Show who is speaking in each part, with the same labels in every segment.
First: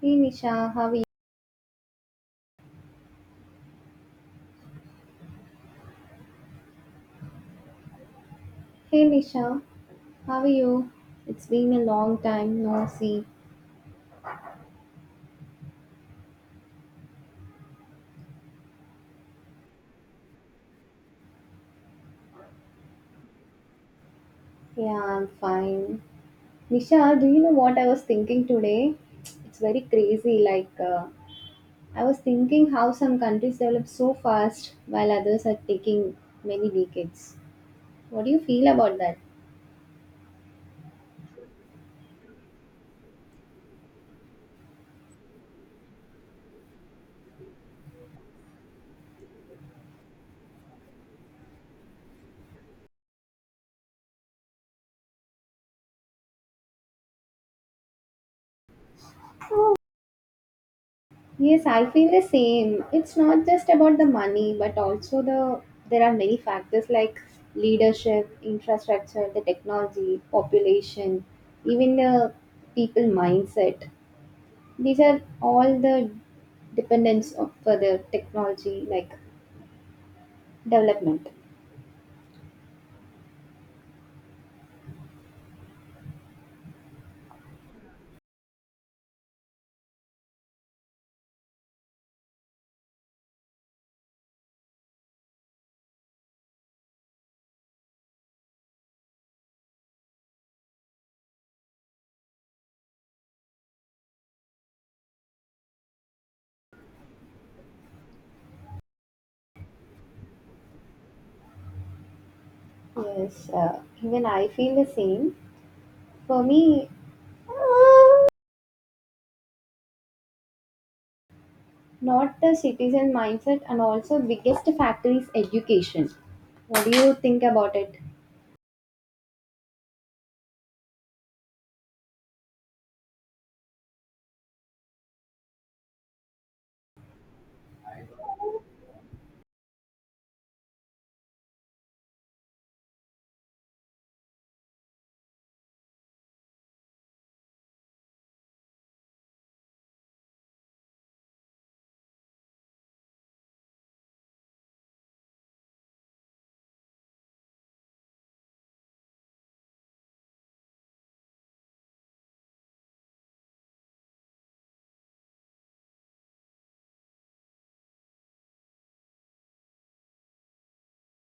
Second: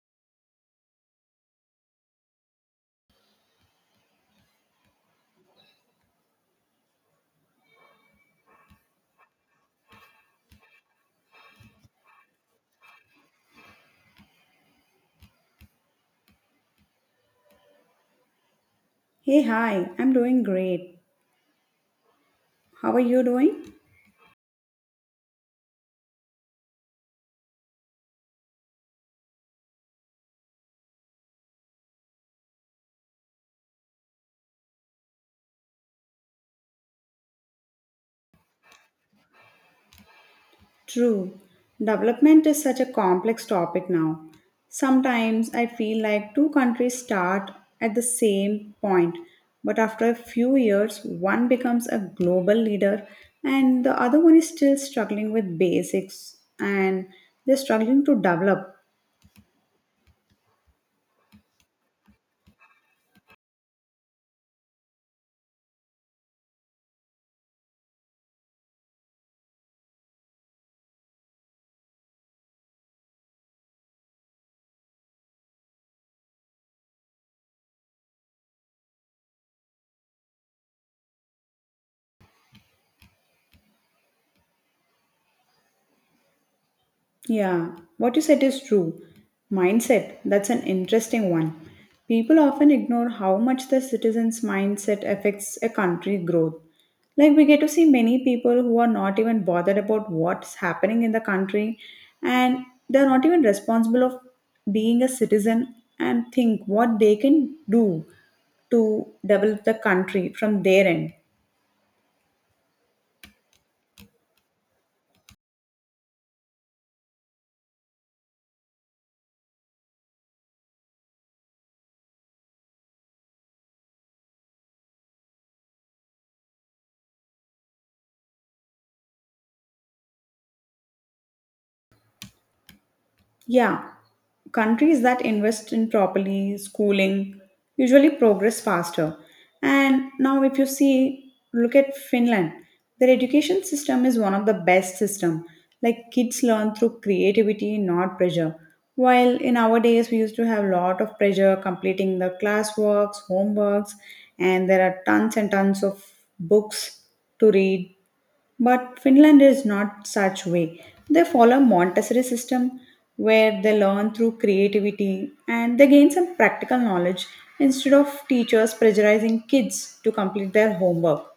Speaker 1: Hey Nisha, how are you? Hey Nisha, how are you? It's been a long time, no see.
Speaker 2: Hey, hi, I'm doing great. How are you doing?
Speaker 1: Yeah, I'm fine. Nisha, do you know what I was thinking today? It's very crazy. I was thinking how some countries develop so fast while others are taking many decades. What do you feel about that?
Speaker 2: True. Development is such a complex topic now. Sometimes I feel like two countries start at the same point, but after a few years, one becomes a global leader and the other one is still struggling with basics and they're struggling to develop.
Speaker 1: Yes, I feel the same. It's not just about the money, but also there are many factors like leadership, infrastructure, the technology, population, even the people mindset. These are all the dependence of for the technology like development.
Speaker 2: Yeah, what you said is true. Mindset, that's an interesting one. People often ignore how much the citizens' mindset affects a country growth. Like we get to see many people who are not even bothered about what's happening in the country and they're not even responsible of being a citizen and think what they can do to develop the country from their end.
Speaker 1: Yes, even I feel the same. For me, not the citizen mindset, and also biggest factor is education. What do you think about it?
Speaker 2: Yeah, countries that invest in properly schooling usually progress faster. And now, if you see, look at Finland. Their education system is one of the best system. Like kids learn through creativity, not pressure. While in our days we used to have a lot of pressure completing the classworks, homeworks, and there are tons and tons of books to read, but Finland is not such way. They follow Montessori system where they learn through creativity and they gain some practical knowledge instead of teachers pressurizing kids to complete their homework.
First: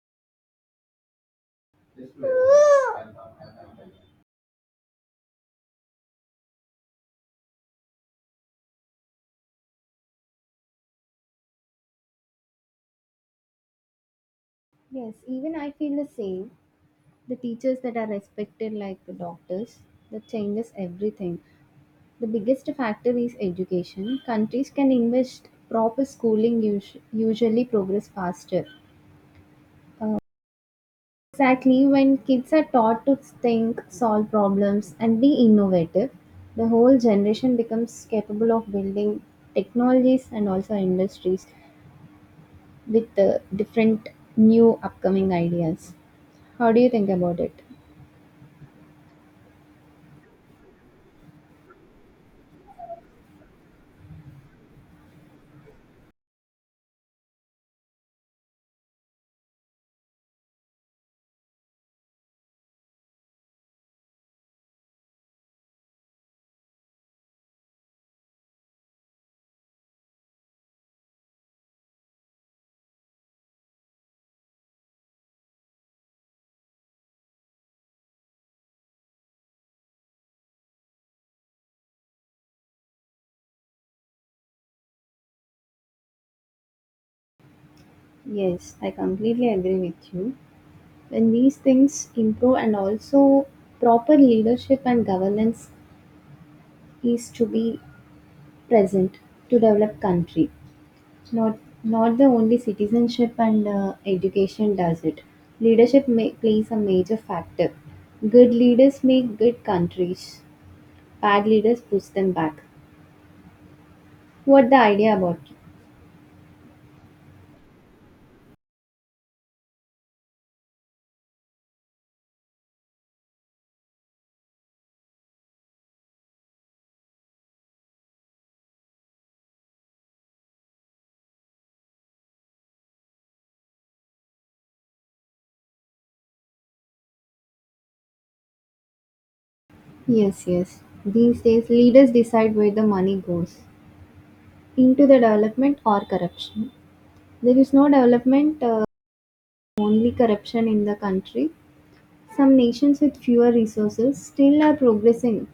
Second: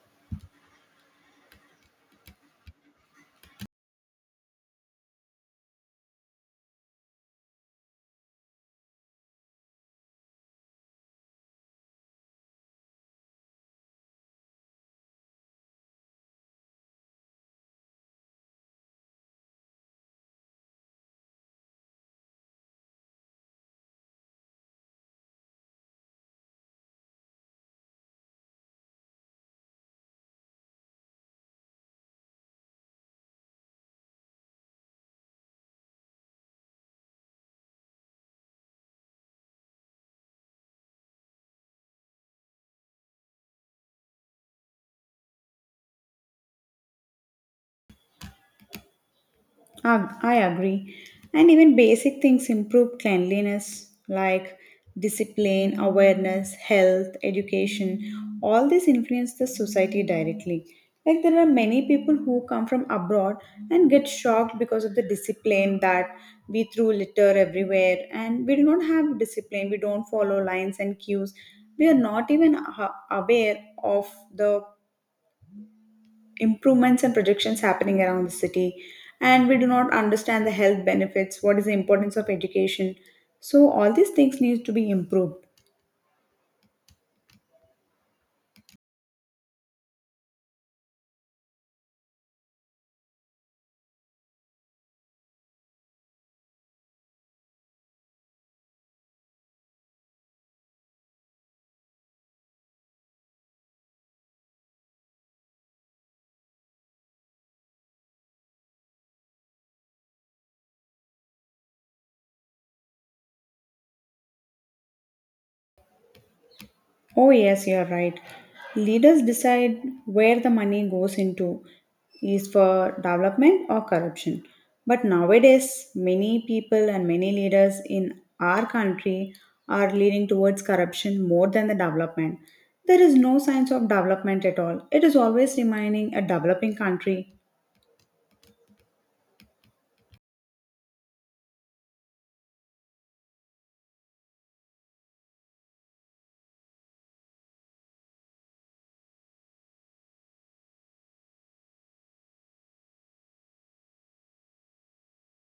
Speaker 1: Yes, even I feel the same. The teachers that are respected, like the doctors, that changes everything. The biggest factor is education. Countries can invest proper schooling, usually progress faster. Uh, exactly when kids are taught to think, solve problems, and be innovative, the whole generation becomes capable of building technologies and also industries with the different new upcoming ideas. How do you think about it?
Speaker 2: I agree. And even basic things improve cleanliness like discipline, awareness, health, education. All these influence the society directly. Like there are many people who come from abroad and get shocked because of the discipline that we throw litter everywhere and we do not have discipline. We don't follow lines and cues. We are not even aware of the improvements and projections happening around the city, and we do not understand the health benefits, what is the importance of education. So all these things need to be improved.
Speaker 1: Yes, I completely agree with you. When these things improve, and also proper leadership and governance is to be present to develop country. Not not the only citizenship and education does it. Leadership may, plays a major factor. Good leaders make good countries. Bad leaders push them back. What the idea about?
Speaker 2: Oh yes, you are right. Leaders decide where the money goes into, is for development or corruption. But nowadays many people and many leaders in our country are leaning towards corruption more than the development. There is no signs of development at all, it is always remaining a developing country.
Speaker 1: Yes, yes. These days, leaders decide where the money goes into the development or corruption. There is no development, only corruption in the country. Some nations with fewer resources still are progressing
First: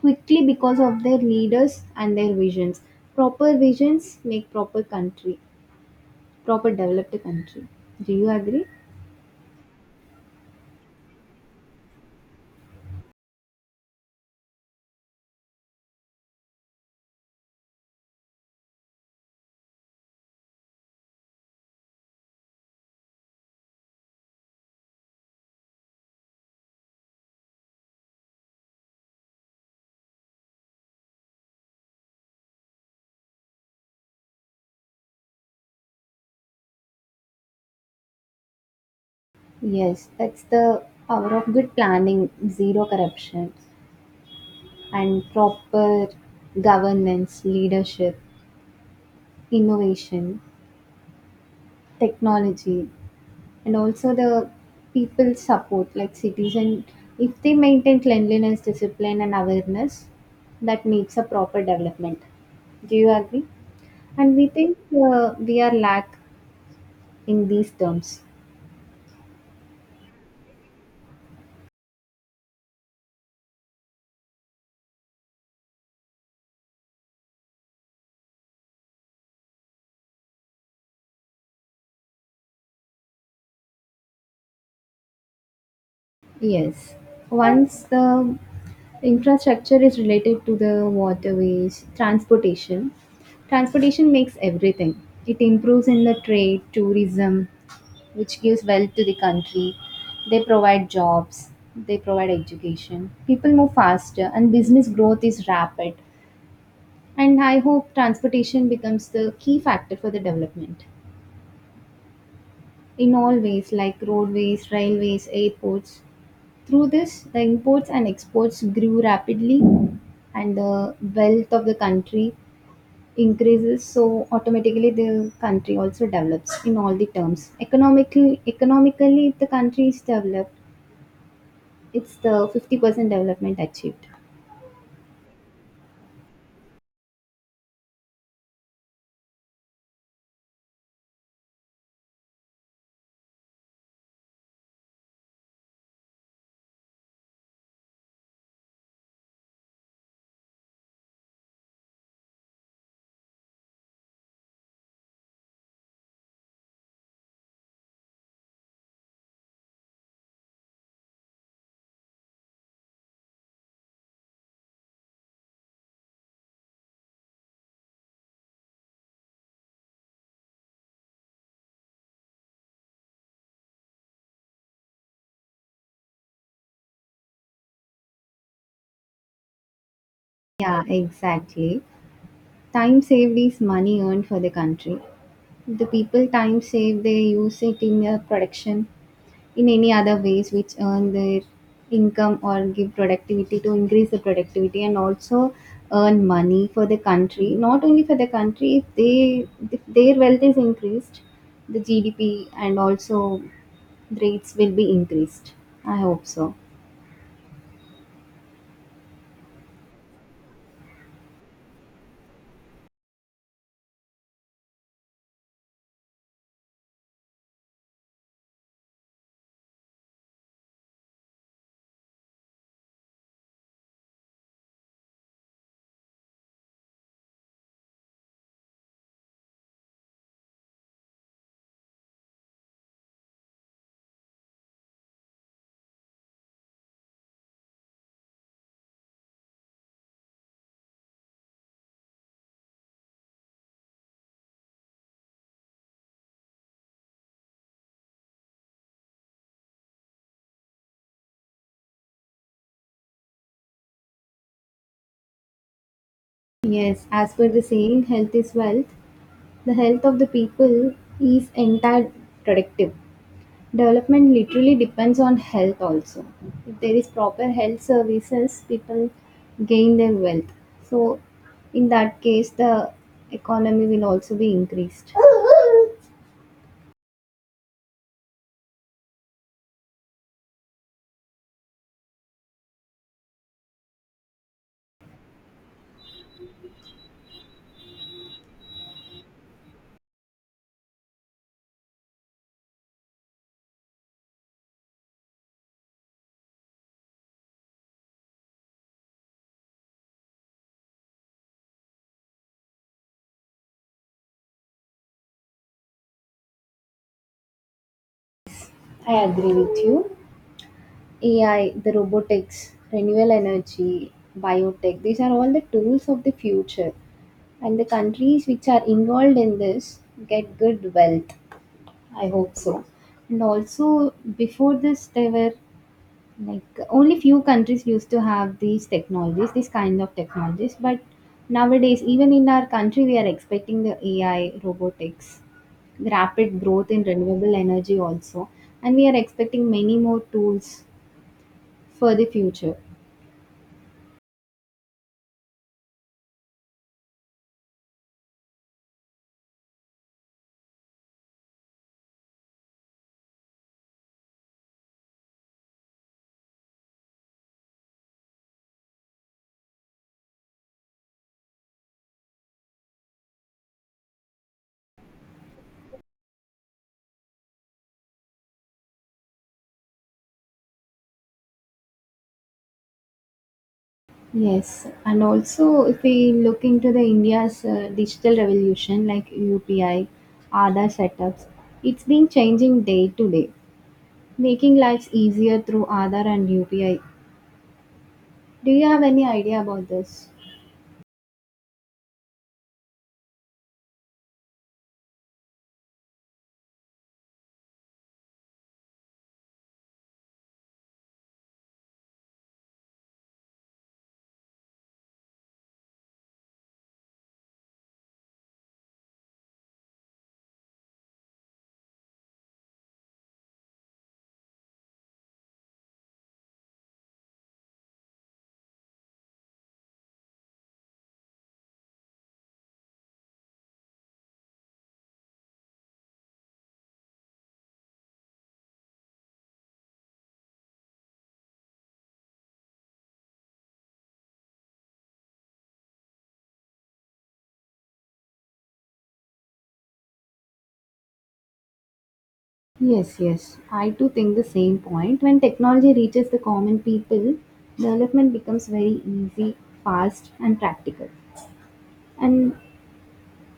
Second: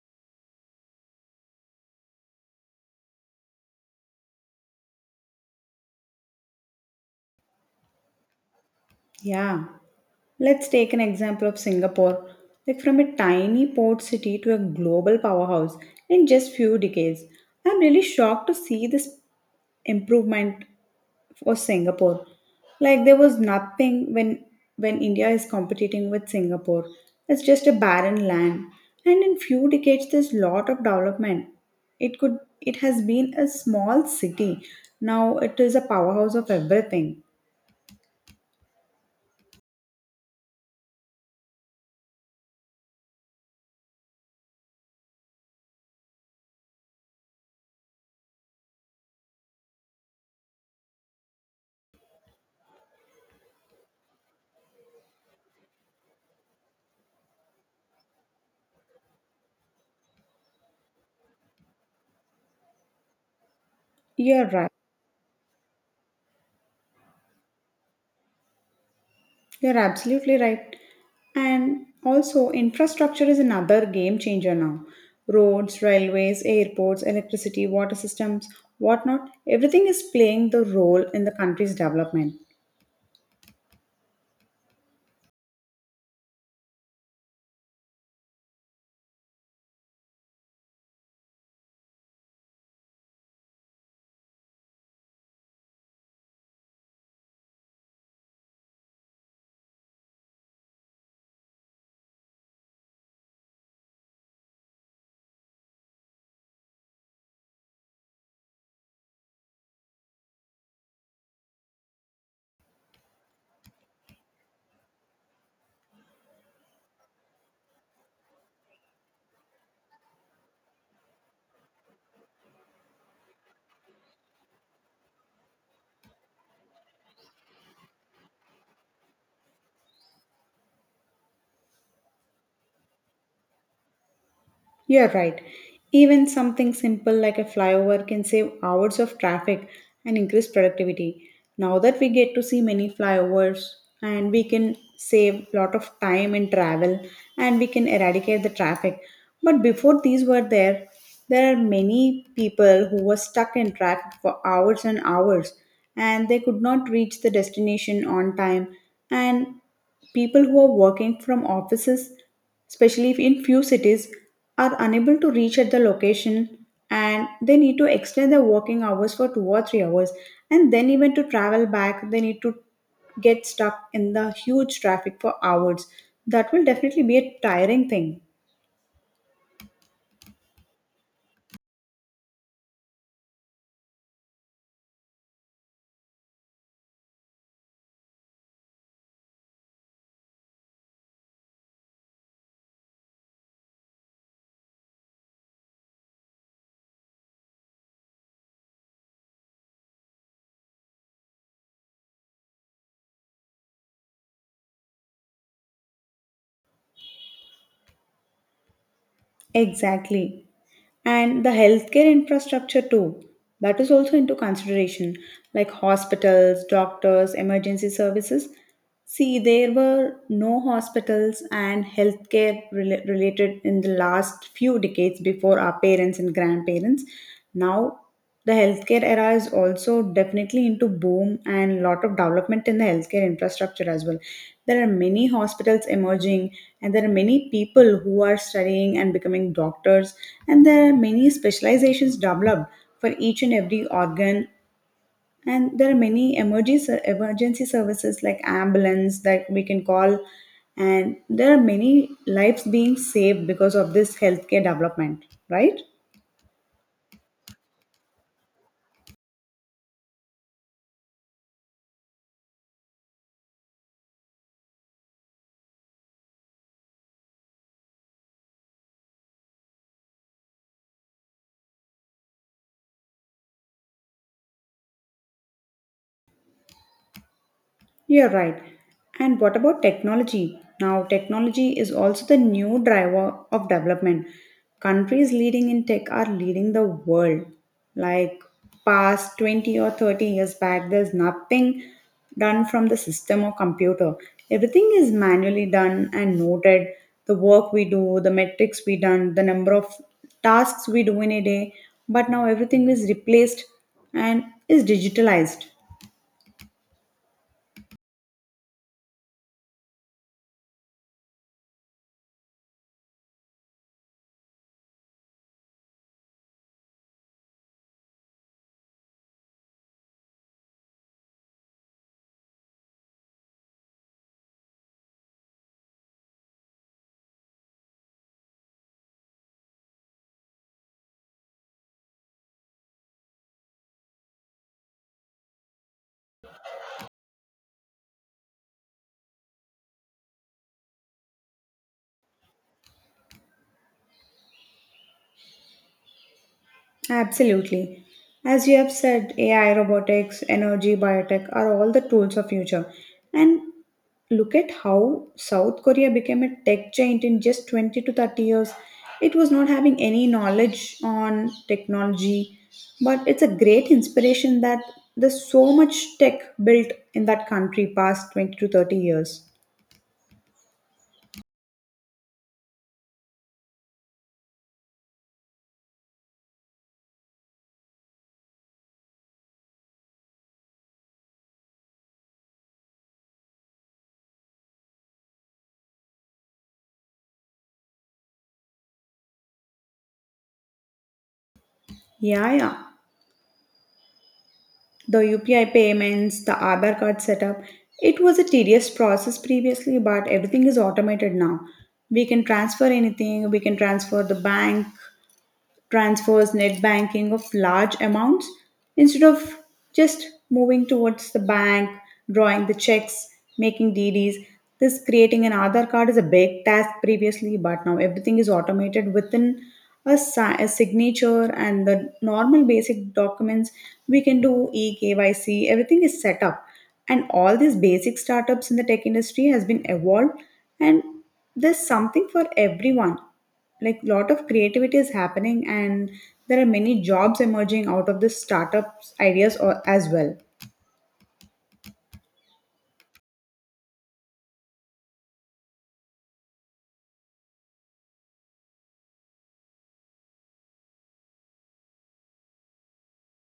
Speaker 1: quickly because of their leaders and their visions. Proper visions make proper country, proper developed country. Do you agree?
Speaker 2: Yeah, let's take an example of Singapore. Like from a tiny port city to a global powerhouse in just few decades. I'm really shocked to see this improvement for Singapore. Like there was nothing when India is competing with Singapore. It's just a barren land. And in few decades there's lot of development. It has been a small city. Now it is a powerhouse of everything.
Speaker 1: Yes, that's the power of good planning, zero corruption, and proper governance, leadership, innovation, technology. And also the people support like citizen, if they maintain cleanliness, discipline and awareness, that needs a proper development. Do you agree? And we
Speaker 2: You're right.
Speaker 1: think, we are lack in these terms.
Speaker 2: You're absolutely right. And also, infrastructure is another game changer now. Roads, railways, airports, electricity, water systems, whatnot, everything is playing the role in the country's development.
Speaker 1: Yes, once the infrastructure is related to the waterways transportation, transportation makes everything, it improves in the trade tourism, which gives wealth to the country. They provide jobs, they provide education. People move faster, and business growth is rapid. And I hope transportation becomes the key factor for the development in all ways, like roadways, railways, airports. Through this, the imports and exports grew rapidly, and the wealth of the country increases, so automatically the country also develops in all the terms economically. The country is developed. It's the 50% development achieved.
Speaker 2: You're right. Even something simple like a flyover can save hours of traffic and increase productivity. Now that we get to see many flyovers, and we can save lot of time in travel and we can eradicate the traffic. But before these were there, there are many people who were stuck in traffic for hours and hours and they could not reach the destination on time, and people who are working from offices, especially if in few cities, are unable to reach at the location, and they need to extend their working hours for 2 or 3 hours, and then even to travel back they need to get stuck in the huge traffic for hours. That will definitely be a tiring thing.
Speaker 1: Yeah, exactly. Time saved is money earned for the country. The people time saved, they use it in their production, in any other ways which earn their income or give productivity to increase the productivity and also earn money for the country. Not only for the country, if their wealth is increased, the GDP and also rates will be increased. I hope so.
Speaker 2: Exactly. And the healthcare infrastructure too, that is also into consideration, like hospitals, doctors, emergency services. See, there were no hospitals and healthcare related in the last few decades before our parents and grandparents. Now the healthcare era is also definitely into boom, and lot of development in the healthcare infrastructure as well. There are many hospitals emerging, and there are many people who are studying and becoming doctors, and there are many specializations developed for each and every organ. And there are many emergency services like ambulance that we can call, and there are many lives being saved because of this healthcare development, right?
Speaker 1: Yes, as per the saying, health is wealth. The health of the people is entirely predictive. Development literally depends on health also. If there is proper health services, people gain their wealth. So in that case the economy will also be increased.
Speaker 2: You're right. And what about technology? Now, technology is also the new driver of development. Countries leading in tech are leading the world. Like past 20 or 30 years back, there's nothing done from the system or computer. Everything is manually done and noted. The work we do, the metrics we done, the number of tasks we do in a day. But now everything is replaced and is digitalized.
Speaker 1: I agree with you. AI, the robotics, renewable energy, biotech, these are all the tools of the future. And the countries which are involved in this get good wealth. I hope so. And also, before this, there were like only few countries used to have these technologies, this kind of technologies. But nowadays, even in our country, we are expecting the AI, robotics, rapid growth in renewable energy also, and we are expecting many more tools for the future.
Speaker 2: Absolutely. As you have said, AI, robotics, energy, biotech are all the tools of future. And look at how South Korea became a tech giant in just 20 to 30 years. It was not having any knowledge on technology, but it's a great inspiration that there's so much tech built in that country past 20 to 30 years.
Speaker 1: Yes, and also if we look into the India's digital revolution like UPI, other setups, it's been changing day to day. Making lives easier through Aadhaar and UPI. Do you have any idea about this?
Speaker 2: Yeah, yeah, the UPI payments, the Aadhaar card setup. It was a tedious process previously, but everything is automated now. We can transfer anything, we can transfer the bank transfers, net banking of large amounts instead of just moving towards the bank, drawing the checks, making DDs. This creating an Aadhaar card is a big task previously, but now everything is automated within a signature and the normal basic documents. We can do eKYC, everything is set up. And all these basic startups in the tech industry has been evolved, and there's something for everyone, like lot of creativity is happening and there are many jobs emerging out of this startups ideas or, as well.
Speaker 1: Yes, yes. I too think the same point. When technology reaches the common people, development becomes very easy, fast, and practical. And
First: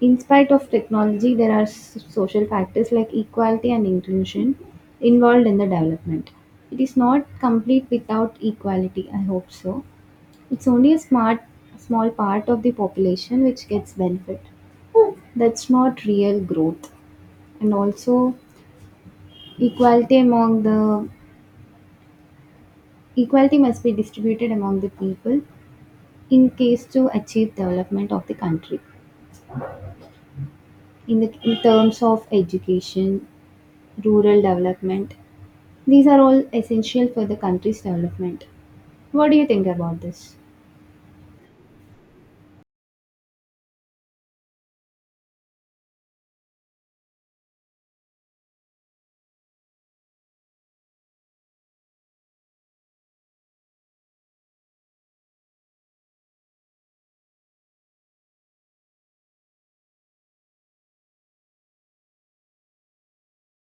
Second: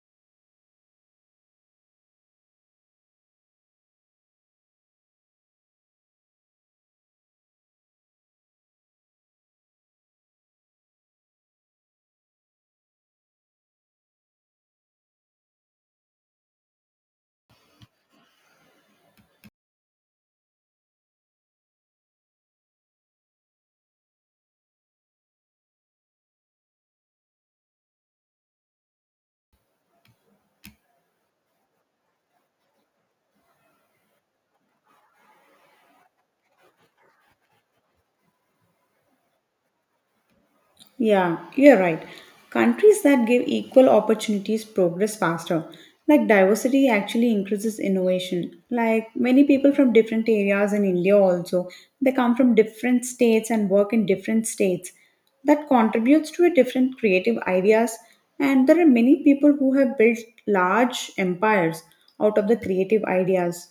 Speaker 1: in spite of technology, there are social factors like equality and inclusion involved in the development. It is not complete without equality, I hope so. It's only a smart, small part of the population which gets benefit. That's not real growth, and also equality among the, equality must be distributed among the people in case to achieve development of the country, in the in terms of education, rural development. These are all essential for the country's development. What do you think about this?
Speaker 2: Yeah, you're right. Countries that give equal opportunities progress faster. Like diversity actually increases innovation. Like many people from different areas in India also, they come from different states and work in different states, that contributes to a different creative ideas. And there are many people who have built large empires out of the creative ideas.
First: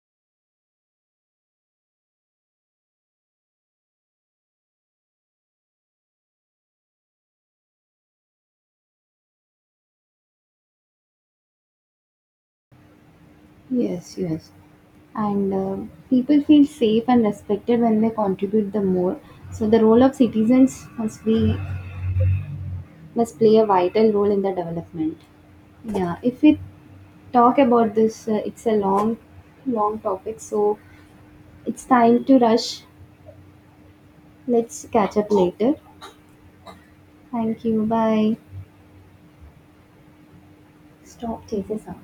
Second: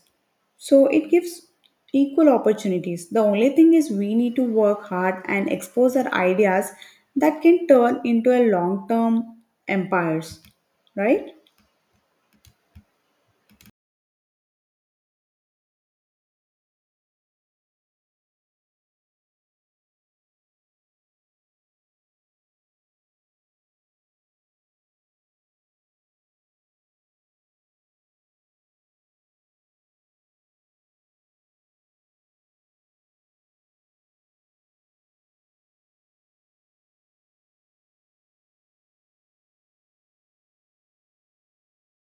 Speaker 2: So it gives equal opportunities. The only thing is we need to work hard and expose our ideas that can turn into a long term empires, right?
Speaker 1: Yes, yes. And people feel safe and respected when they contribute the more, so the role of citizens must be, must play a vital role in the development. Yeah, if we talk about this, it's a long, long topic, so it's time to rush. Let's catch up later. Thank you. Bye. Stop. Take This Chase